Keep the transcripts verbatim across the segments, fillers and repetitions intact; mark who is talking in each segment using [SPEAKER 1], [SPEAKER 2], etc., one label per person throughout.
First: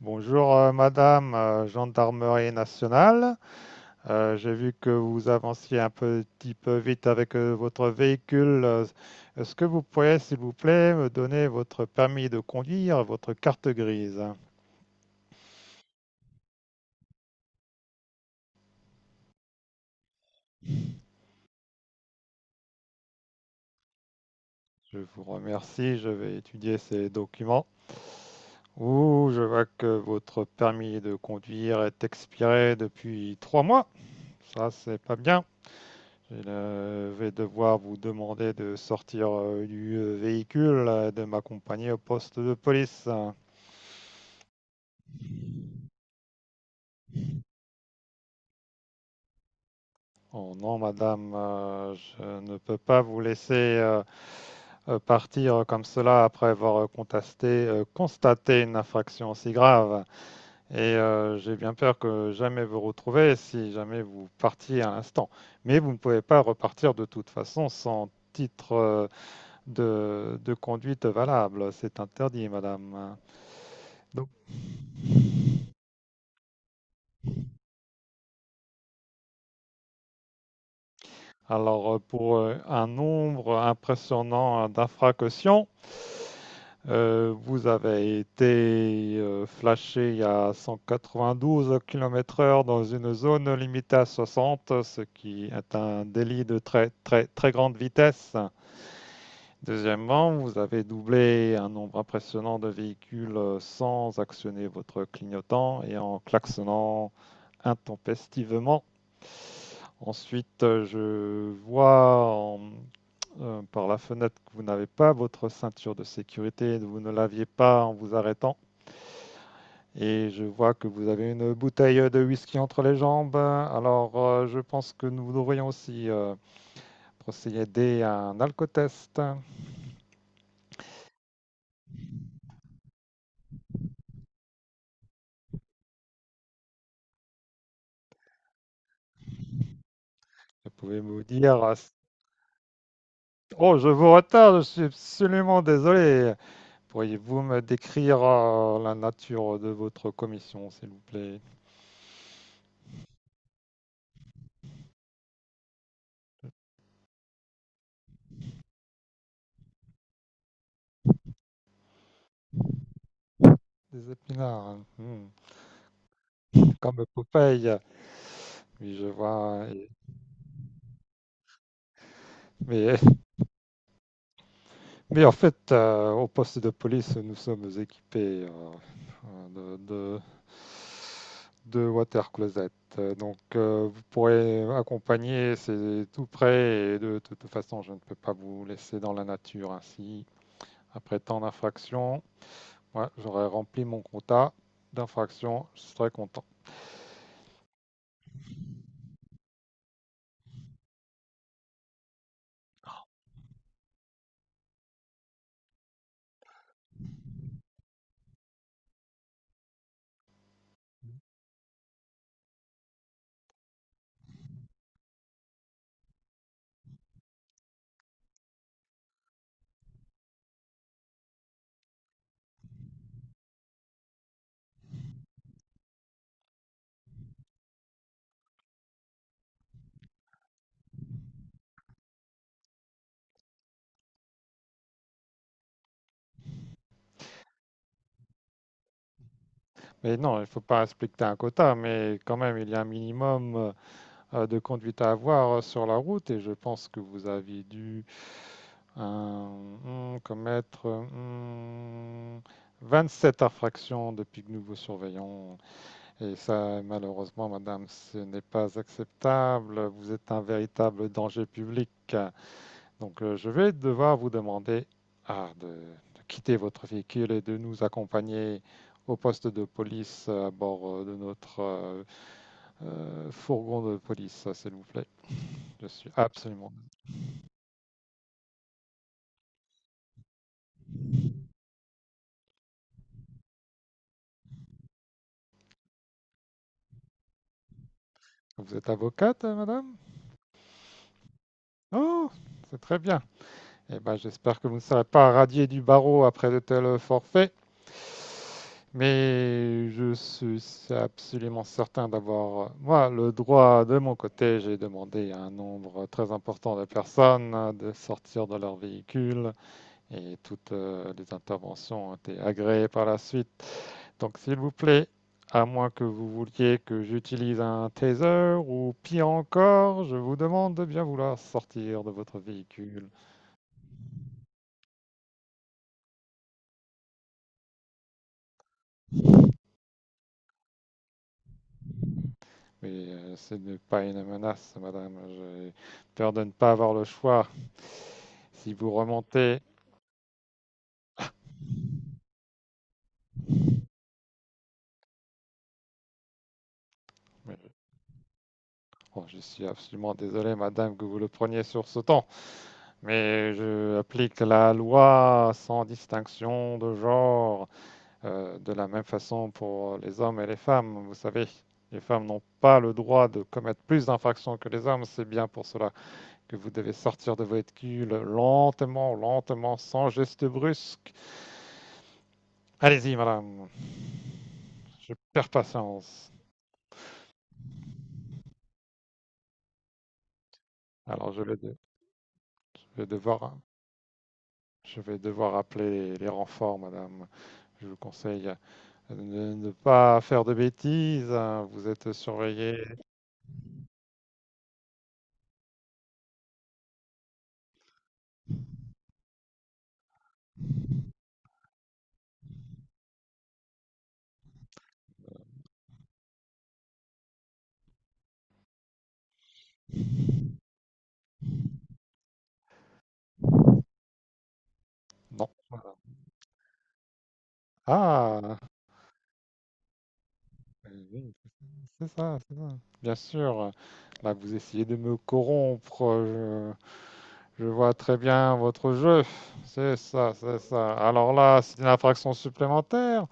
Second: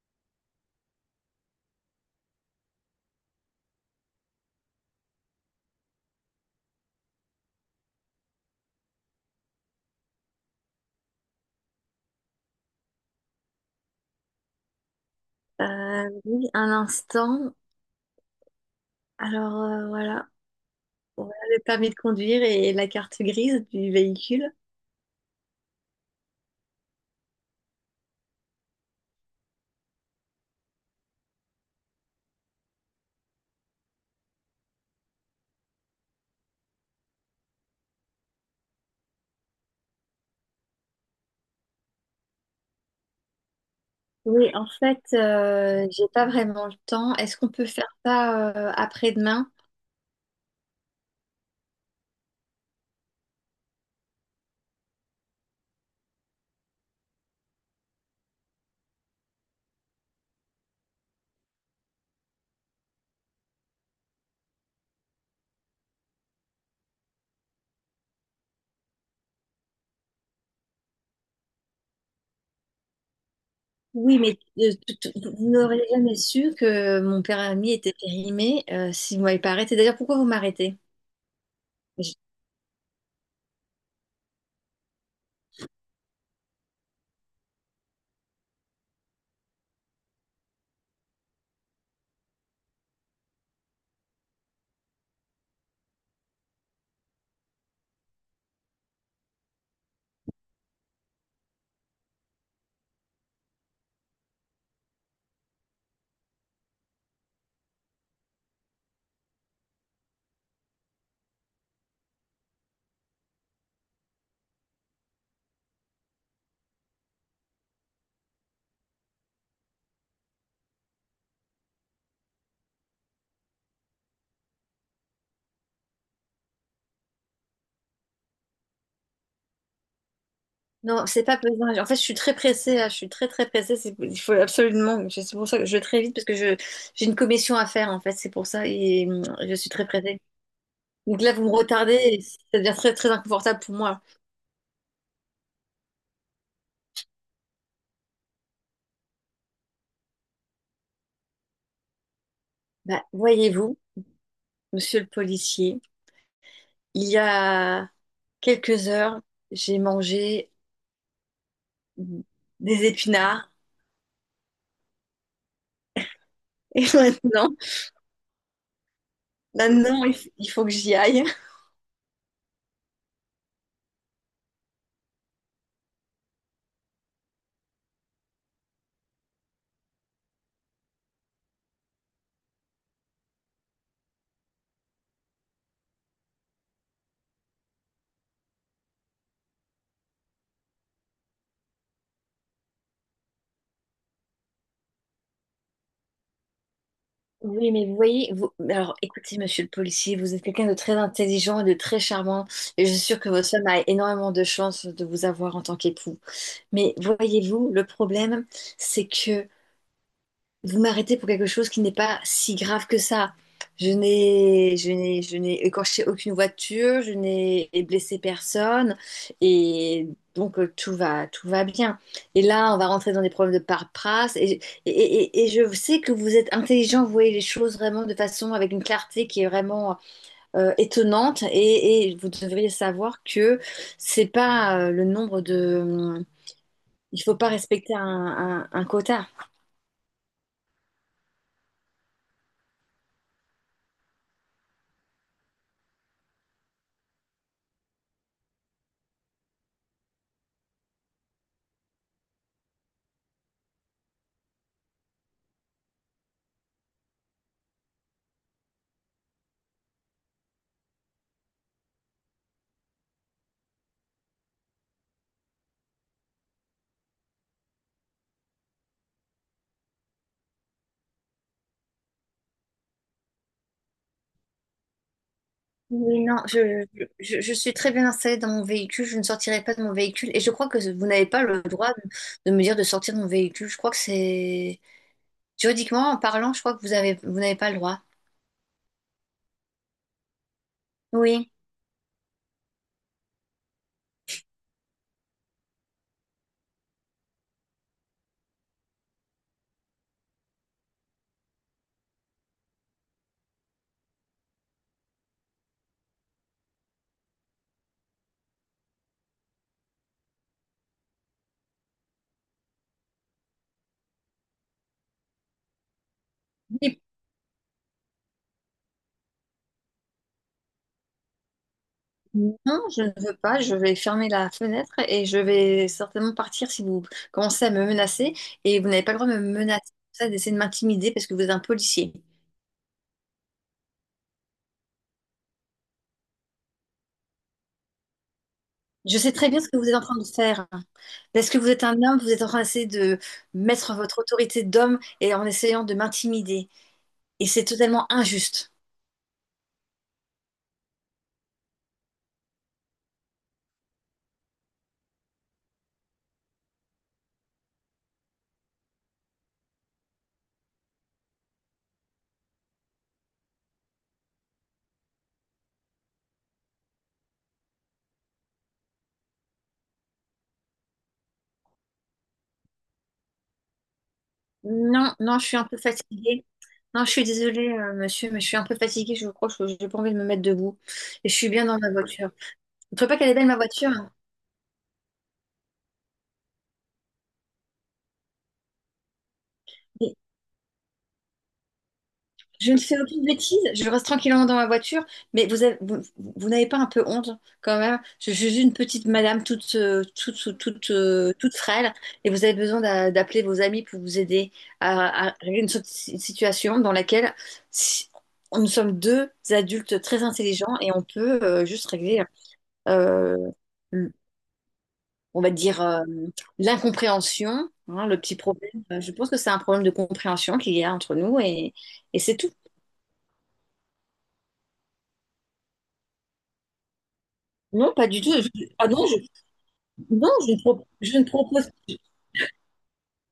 [SPEAKER 1] Bonjour euh, Madame, euh, Gendarmerie nationale. Euh, j'ai vu que vous avanciez un petit peu vite avec euh, votre véhicule. Euh, Est-ce que vous pourriez, s'il vous plaît, me donner votre permis de conduire, votre carte grise?
[SPEAKER 2] Euh, oui, un instant. Alors euh, voilà, voilà le permis de conduire et la carte grise du véhicule.
[SPEAKER 1] Je vous remercie, je vais étudier ces documents. Ouh, je vois que votre permis de conduire est expiré depuis trois mois. Ça, c'est pas bien. Je ne vais devoir vous demander de sortir euh, du euh, véhicule, euh, de m'accompagner au poste de police.
[SPEAKER 2] Oui, en fait, euh, j'ai pas vraiment le temps. Est-ce qu'on peut faire ça euh, après-demain?
[SPEAKER 1] Oh non, madame, euh, je ne peux pas vous laisser euh, euh, partir comme cela après avoir contesté, euh, constaté une infraction aussi grave. Et euh, j'ai bien peur que jamais vous retrouviez si jamais vous partiez à l'instant. Mais vous ne pouvez pas repartir de toute façon sans titre euh, de, de conduite valable. C'est interdit, madame.
[SPEAKER 2] Oui,
[SPEAKER 1] Donc
[SPEAKER 2] mais euh, tout- tout- vous n'auriez jamais su que mon permis était périmé euh, si vous m'avez pas arrêté. D'ailleurs, pourquoi vous m'arrêtez?
[SPEAKER 1] Alors, euh,
[SPEAKER 2] Je-
[SPEAKER 1] pour euh, un nombre impressionnant d'infractions, euh, vous avez été euh, flashé à cent quatre-vingt-douze kilomètres heure dans une zone limitée à soixante, ce qui est un délit de très très très grande vitesse. Deuxièmement, vous avez doublé un nombre impressionnant de véhicules euh, sans actionner votre clignotant et en klaxonnant intempestivement. Ensuite, euh, je vois en euh, par la fenêtre que vous n'avez pas votre ceinture de sécurité, vous ne l'aviez pas en vous arrêtant. Et je vois que vous avez une bouteille de whisky entre les jambes. Alors, euh, je pense que nous devrions aussi euh, procéder à un alcotest. Vous
[SPEAKER 2] Non, c'est pas besoin. En fait, je suis très pressée là. Je suis très très pressée. C'est- Il faut absolument. C'est pour ça que je vais très vite parce que je j'ai une commission à faire en fait. C'est pour ça et hum, je suis très pressée.
[SPEAKER 1] pouvez
[SPEAKER 2] Donc
[SPEAKER 1] me
[SPEAKER 2] là, vous me
[SPEAKER 1] dire...
[SPEAKER 2] retardez, et ça devient très, très inconfortable pour
[SPEAKER 1] Oh, je
[SPEAKER 2] moi.
[SPEAKER 1] vous retarde, je suis absolument désolé. Pourriez-vous me décrire euh, la nature de votre commission, s'il vous plaît?
[SPEAKER 2] Bah, voyez-vous, monsieur le policier, il y a quelques heures, j'ai mangé des épinards
[SPEAKER 1] Des épinards, hmm.
[SPEAKER 2] et
[SPEAKER 1] Comme
[SPEAKER 2] maintenant,
[SPEAKER 1] Popeye. Oui, je vois. Et-
[SPEAKER 2] maintenant, il f- il faut que j'y aille.
[SPEAKER 1] Mais Mais en fait, euh, au poste de police, nous sommes équipés euh, de, de, de water closet. Euh, Donc, euh, vous pourrez accompagner, c'est tout près. Et de toute façon, je ne peux pas vous laisser dans la nature ainsi. Après tant d'infractions, ouais, j'aurais rempli mon quota d'infractions, je serais content.
[SPEAKER 2] Oui, mais vous voyez, vous alors écoutez, monsieur le policier, vous êtes quelqu'un de très intelligent et de très charmant, et je suis sûre que votre femme a énormément de chance de vous avoir en tant qu'époux. Mais voyez-vous, le problème, c'est que vous m'arrêtez pour quelque chose qui n'est pas si grave que ça. Je n'ai, je n'ai, je n'ai écorché aucune voiture, je n'ai blessé personne, et donc euh, tout va, tout va bien. Et là, on va rentrer dans des problèmes de paperasse, et, et, et- et je sais que vous êtes intelligent, vous voyez les choses vraiment de façon avec une clarté qui est vraiment euh, étonnante, et, et vous devriez savoir que c'est pas euh, le nombre de, il faut pas respecter un, un un quota.
[SPEAKER 1] Mais non, il ne faut pas respecter un quota, mais quand même, il y a un minimum euh, euh, de conduite à avoir euh, sur la route et je pense que vous avez dû euh, hmm, commettre hmm, vingt-sept infractions depuis que nous vous surveillons. Et ça, malheureusement, madame, ce n'est pas acceptable. Vous êtes un véritable danger public. Donc, euh, je vais devoir vous demander ah, de, de quitter votre véhicule et de nous accompagner au poste de police à bord euh, de notre euh, euh, fourgon de police, s'il vous plaît. Je suis
[SPEAKER 2] Oui, non,
[SPEAKER 1] absolument.
[SPEAKER 2] je, je, je suis très bien installée dans mon véhicule, je ne sortirai pas de mon véhicule et je crois que vous n'avez pas le droit de, de me dire de sortir de mon véhicule. Je crois que c'est juridiquement, en parlant, je crois que vous avez, vous n'avez pas le droit.
[SPEAKER 1] Vous êtes avocate, euh, madame?
[SPEAKER 2] Oui.
[SPEAKER 1] Oh, c'est très bien. Eh ben, j'espère que vous ne serez pas radié du barreau après de tels forfaits. Mais je suis absolument certain d'avoir, moi, le droit de mon côté. J'ai demandé à un nombre très important de personnes de sortir de leur véhicule et toutes euh, les interventions ont été agréées par la suite. Donc, s'il vous plaît, à moins que vous vouliez
[SPEAKER 2] Oui.
[SPEAKER 1] que j'utilise un taser ou pire encore, je vous demande de bien vouloir sortir de votre
[SPEAKER 2] Non, je
[SPEAKER 1] véhicule.
[SPEAKER 2] ne veux pas, je vais fermer la fenêtre et je vais certainement partir si vous commencez à me menacer et vous n'avez pas le droit de me menacer, ça, d'essayer de m'intimider parce que vous êtes un policier.
[SPEAKER 1] Oui, euh, ce n'est pas une menace, madame. J'ai peur de ne pas avoir le choix. Si vous
[SPEAKER 2] Je sais très
[SPEAKER 1] remontez...
[SPEAKER 2] bien ce que vous êtes en train de faire. Parce que vous êtes un homme, vous êtes en train d'essayer de mettre votre autorité d'homme et en essayant de m'intimider. Et c'est
[SPEAKER 1] Mais-
[SPEAKER 2] totalement injuste.
[SPEAKER 1] oh, je suis absolument désolé, madame, que vous le preniez sur ce temps. Mais je applique la loi sans distinction de genre, euh, de la même façon pour les hommes et les femmes, vous savez. Les femmes n'ont pas le droit de commettre plus d'infractions que les hommes. C'est bien pour cela que vous devez sortir de votre cul lentement, lentement, sans geste brusque. Allez-y, madame. Je
[SPEAKER 2] Non, non, je
[SPEAKER 1] perds
[SPEAKER 2] suis un peu
[SPEAKER 1] patience.
[SPEAKER 2] fatiguée. Non, je suis désolée, euh, monsieur, mais je suis un peu fatiguée. Je crois que je n'ai pas envie de me mettre debout. Et
[SPEAKER 1] Alors,
[SPEAKER 2] je
[SPEAKER 1] je
[SPEAKER 2] suis
[SPEAKER 1] vais,
[SPEAKER 2] bien
[SPEAKER 1] de-
[SPEAKER 2] dans ma voiture. Vous ne
[SPEAKER 1] je vais
[SPEAKER 2] trouvez pas qu'elle est belle,
[SPEAKER 1] devoir,
[SPEAKER 2] ma voiture, hein?
[SPEAKER 1] je vais devoir appeler les renforts, madame. Je vous conseille de ne pas faire de bêtises, hein. Vous êtes
[SPEAKER 2] Je ne
[SPEAKER 1] surveillée.
[SPEAKER 2] fais aucune bêtise, je reste tranquillement dans ma voiture, mais vous avez- vous, vous n'avez pas un peu honte quand même? Je suis juste une petite madame toute, euh, toute, toute, toute, euh, toute frêle et vous avez besoin d'a- d'appeler vos amis pour vous aider à, à régler une sorte de si- situation dans laquelle si- nous sommes deux adultes très intelligents et on peut euh, juste régler, euh, le- on
[SPEAKER 1] Non.
[SPEAKER 2] va dire,
[SPEAKER 1] Voilà.
[SPEAKER 2] euh, l'incompréhension, hein, le petit
[SPEAKER 1] Ah,
[SPEAKER 2] problème. Euh, Je pense que c'est un problème de compréhension qu'il y a entre
[SPEAKER 1] oui,
[SPEAKER 2] nous et
[SPEAKER 1] c'est
[SPEAKER 2] et c'est
[SPEAKER 1] ça,
[SPEAKER 2] tout.
[SPEAKER 1] c'est ça. Bien sûr. Là, vous essayez de me corrompre. Je, je
[SPEAKER 2] Non,
[SPEAKER 1] vois
[SPEAKER 2] pas
[SPEAKER 1] très
[SPEAKER 2] du tout.
[SPEAKER 1] bien
[SPEAKER 2] Je- Ah
[SPEAKER 1] votre
[SPEAKER 2] non, je,
[SPEAKER 1] jeu. C'est
[SPEAKER 2] non,
[SPEAKER 1] ça,
[SPEAKER 2] je
[SPEAKER 1] c'est
[SPEAKER 2] ne pro-
[SPEAKER 1] ça.
[SPEAKER 2] je ne
[SPEAKER 1] Alors là,
[SPEAKER 2] propose
[SPEAKER 1] c'est une infraction supplémentaire.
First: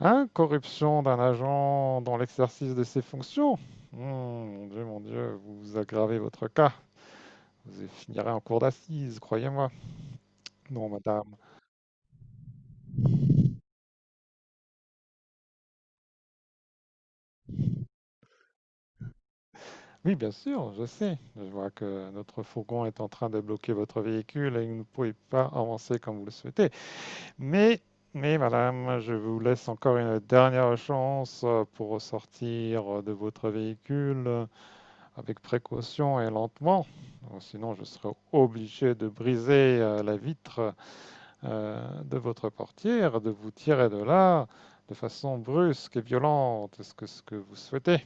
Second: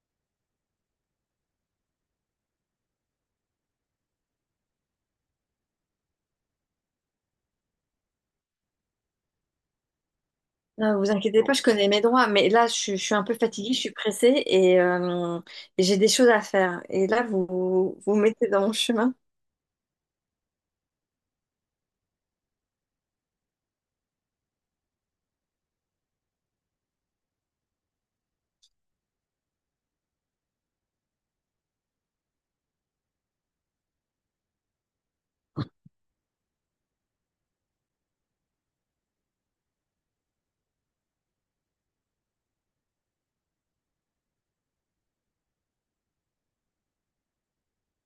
[SPEAKER 1] Hein, corruption d'un agent dans l'exercice de ses fonctions. Hmm, mon Dieu, mon Dieu, vous vous aggravez votre cas. Vous y finirez en cour d'assises, croyez-moi. Non,
[SPEAKER 2] pas. Vous
[SPEAKER 1] madame.
[SPEAKER 2] inquiétez pas, je connais mes droits, mais là, je, suis je suis un peu fatiguée, je suis pressée et, euh, et j'ai des choses à faire. Et là, vous vous vous mettez dans mon chemin.
[SPEAKER 1] Oui, bien sûr, je sais. Je vois que notre fourgon est en train de bloquer votre véhicule et que vous ne pouvez pas avancer comme vous le souhaitez. Mais, mais, madame, je vous laisse encore une dernière chance euh, pour sortir de votre véhicule, avec précaution et lentement, sinon je serais obligé de briser euh, la vitre euh, de votre portière, de vous tirer de là de façon brusque et violente. Est-ce que ce que vous souhaitez?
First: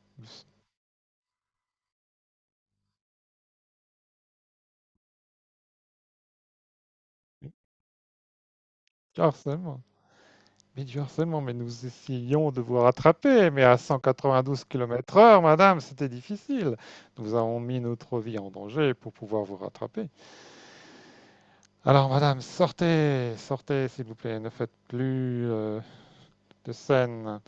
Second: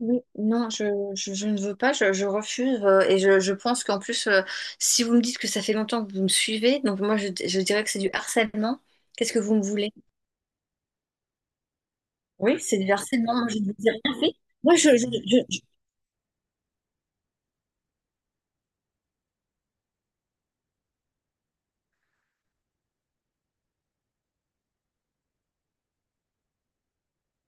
[SPEAKER 2] Oui,
[SPEAKER 1] Du
[SPEAKER 2] non, je, je, je ne veux pas, je, je refuse. euh, et je, je pense qu'en plus, euh, si vous me dites que ça fait longtemps que vous me suivez, donc moi, je, je dirais que c'est du harcèlement. Qu'est-ce que vous me
[SPEAKER 1] harcèlement.
[SPEAKER 2] voulez?
[SPEAKER 1] Mais du harcèlement, mais nous essayions de
[SPEAKER 2] Oui,
[SPEAKER 1] vous
[SPEAKER 2] c'est du harcèlement. Moi,
[SPEAKER 1] rattraper,
[SPEAKER 2] je
[SPEAKER 1] mais
[SPEAKER 2] ne
[SPEAKER 1] à
[SPEAKER 2] vous ai rien fait.
[SPEAKER 1] 192
[SPEAKER 2] Moi, je, je-
[SPEAKER 1] km/h,
[SPEAKER 2] je- je-
[SPEAKER 1] madame, c'était difficile. Nous avons mis notre vie en danger pour pouvoir vous rattraper. Alors, madame, sortez, sortez, s'il vous plaît, ne faites plus euh, de scène.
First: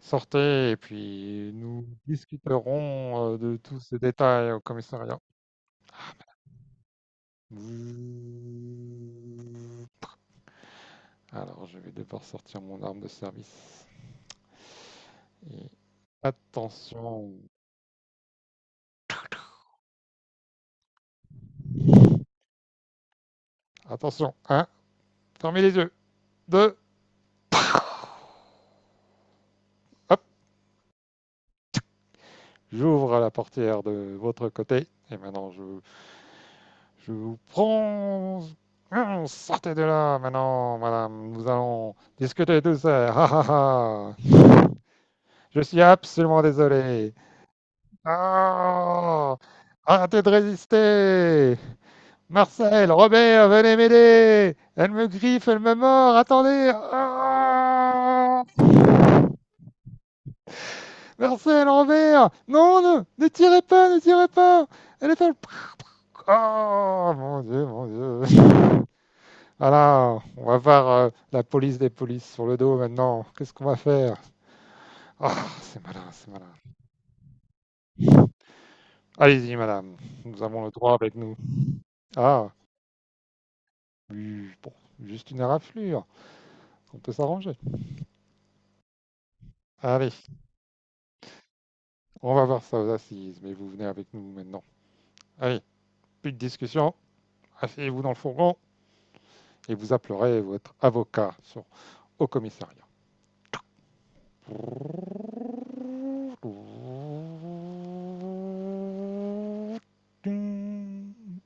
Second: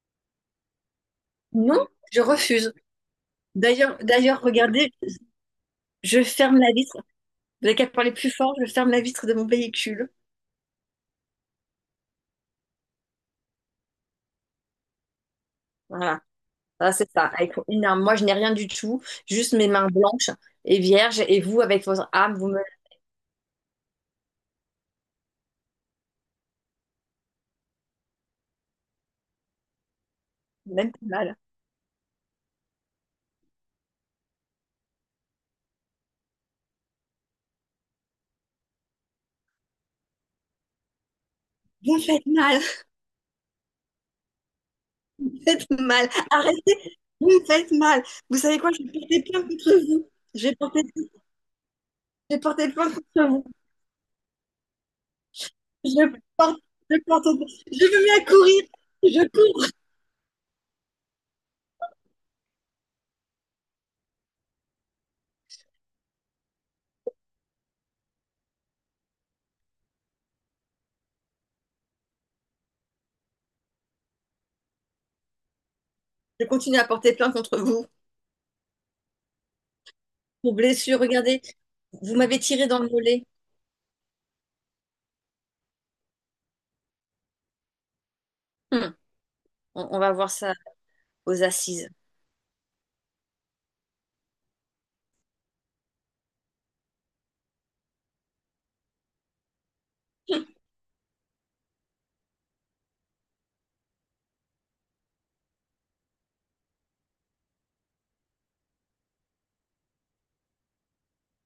[SPEAKER 1] Sortez et puis nous
[SPEAKER 2] non, je refuse.
[SPEAKER 1] discuterons euh, de tous
[SPEAKER 2] D'ailleurs,
[SPEAKER 1] ces
[SPEAKER 2] d'ailleurs,
[SPEAKER 1] détails au
[SPEAKER 2] regardez,
[SPEAKER 1] commissariat.
[SPEAKER 2] je ferme la vitre. Dès qu'elle parlait plus fort, je ferme la vitre de mon véhicule.
[SPEAKER 1] Alors, je vais devoir sortir mon arme de service. Et
[SPEAKER 2] Voilà, voilà, c'est ça.
[SPEAKER 1] attention,
[SPEAKER 2] Avec une arme. Moi, je n'ai rien du tout, juste mes mains blanches et vierges. Et vous, avec votre arme, vous me
[SPEAKER 1] attention. Un, fermez les yeux. Deux, hop,
[SPEAKER 2] même faites mal.
[SPEAKER 1] j'ouvre la portière de votre côté. Et maintenant, je, je vous prends. Hum, Sortez de là maintenant, madame. Nous allons
[SPEAKER 2] Vous me faites
[SPEAKER 1] discuter
[SPEAKER 2] mal,
[SPEAKER 1] de tout ça. Ah, ah, ah.
[SPEAKER 2] vous me
[SPEAKER 1] Je
[SPEAKER 2] faites
[SPEAKER 1] suis
[SPEAKER 2] mal.
[SPEAKER 1] absolument
[SPEAKER 2] Arrêtez,
[SPEAKER 1] désolé.
[SPEAKER 2] vous me faites mal. Vous savez quoi? Je vais porter
[SPEAKER 1] Non.
[SPEAKER 2] plainte contre vous.
[SPEAKER 1] Arrêtez de
[SPEAKER 2] Je vais porter,
[SPEAKER 1] résister.
[SPEAKER 2] je vais porter
[SPEAKER 1] Marcel,
[SPEAKER 2] plainte contre vous.
[SPEAKER 1] Robert, venez m'aider. Elle me griffe, elle me
[SPEAKER 2] Je
[SPEAKER 1] mord,
[SPEAKER 2] porte,
[SPEAKER 1] attendez.
[SPEAKER 2] je porte, je me mets à
[SPEAKER 1] Ah,
[SPEAKER 2] courir. Je, cou-
[SPEAKER 1] Marcel, Robert. Non, ne, ne tirez pas, ne tirez pas. Elle est folle. Oh mon dieu, mon dieu. Voilà, on va voir euh, la police des polices sur le dos maintenant. Qu'est-ce qu'on va faire? Ah, c'est malin, c'est
[SPEAKER 2] je
[SPEAKER 1] malin.
[SPEAKER 2] continue à porter plainte contre vous
[SPEAKER 1] Allez-y, madame, nous
[SPEAKER 2] pour
[SPEAKER 1] avons le droit
[SPEAKER 2] blessure.
[SPEAKER 1] avec nous.
[SPEAKER 2] Regardez, vous m'avez
[SPEAKER 1] Ah,
[SPEAKER 2] tiré dans le mollet.
[SPEAKER 1] oui, bon, juste une raflure, on peut s'arranger.
[SPEAKER 2] Hmm. On, on va
[SPEAKER 1] Allez,
[SPEAKER 2] voir ça aux assises.
[SPEAKER 1] on va voir ça aux assises, mais vous venez avec nous maintenant. Allez, plus de discussion, asseyez-vous dans le fourgon et vous appellerez votre avocat sur- au commissariat. Ding.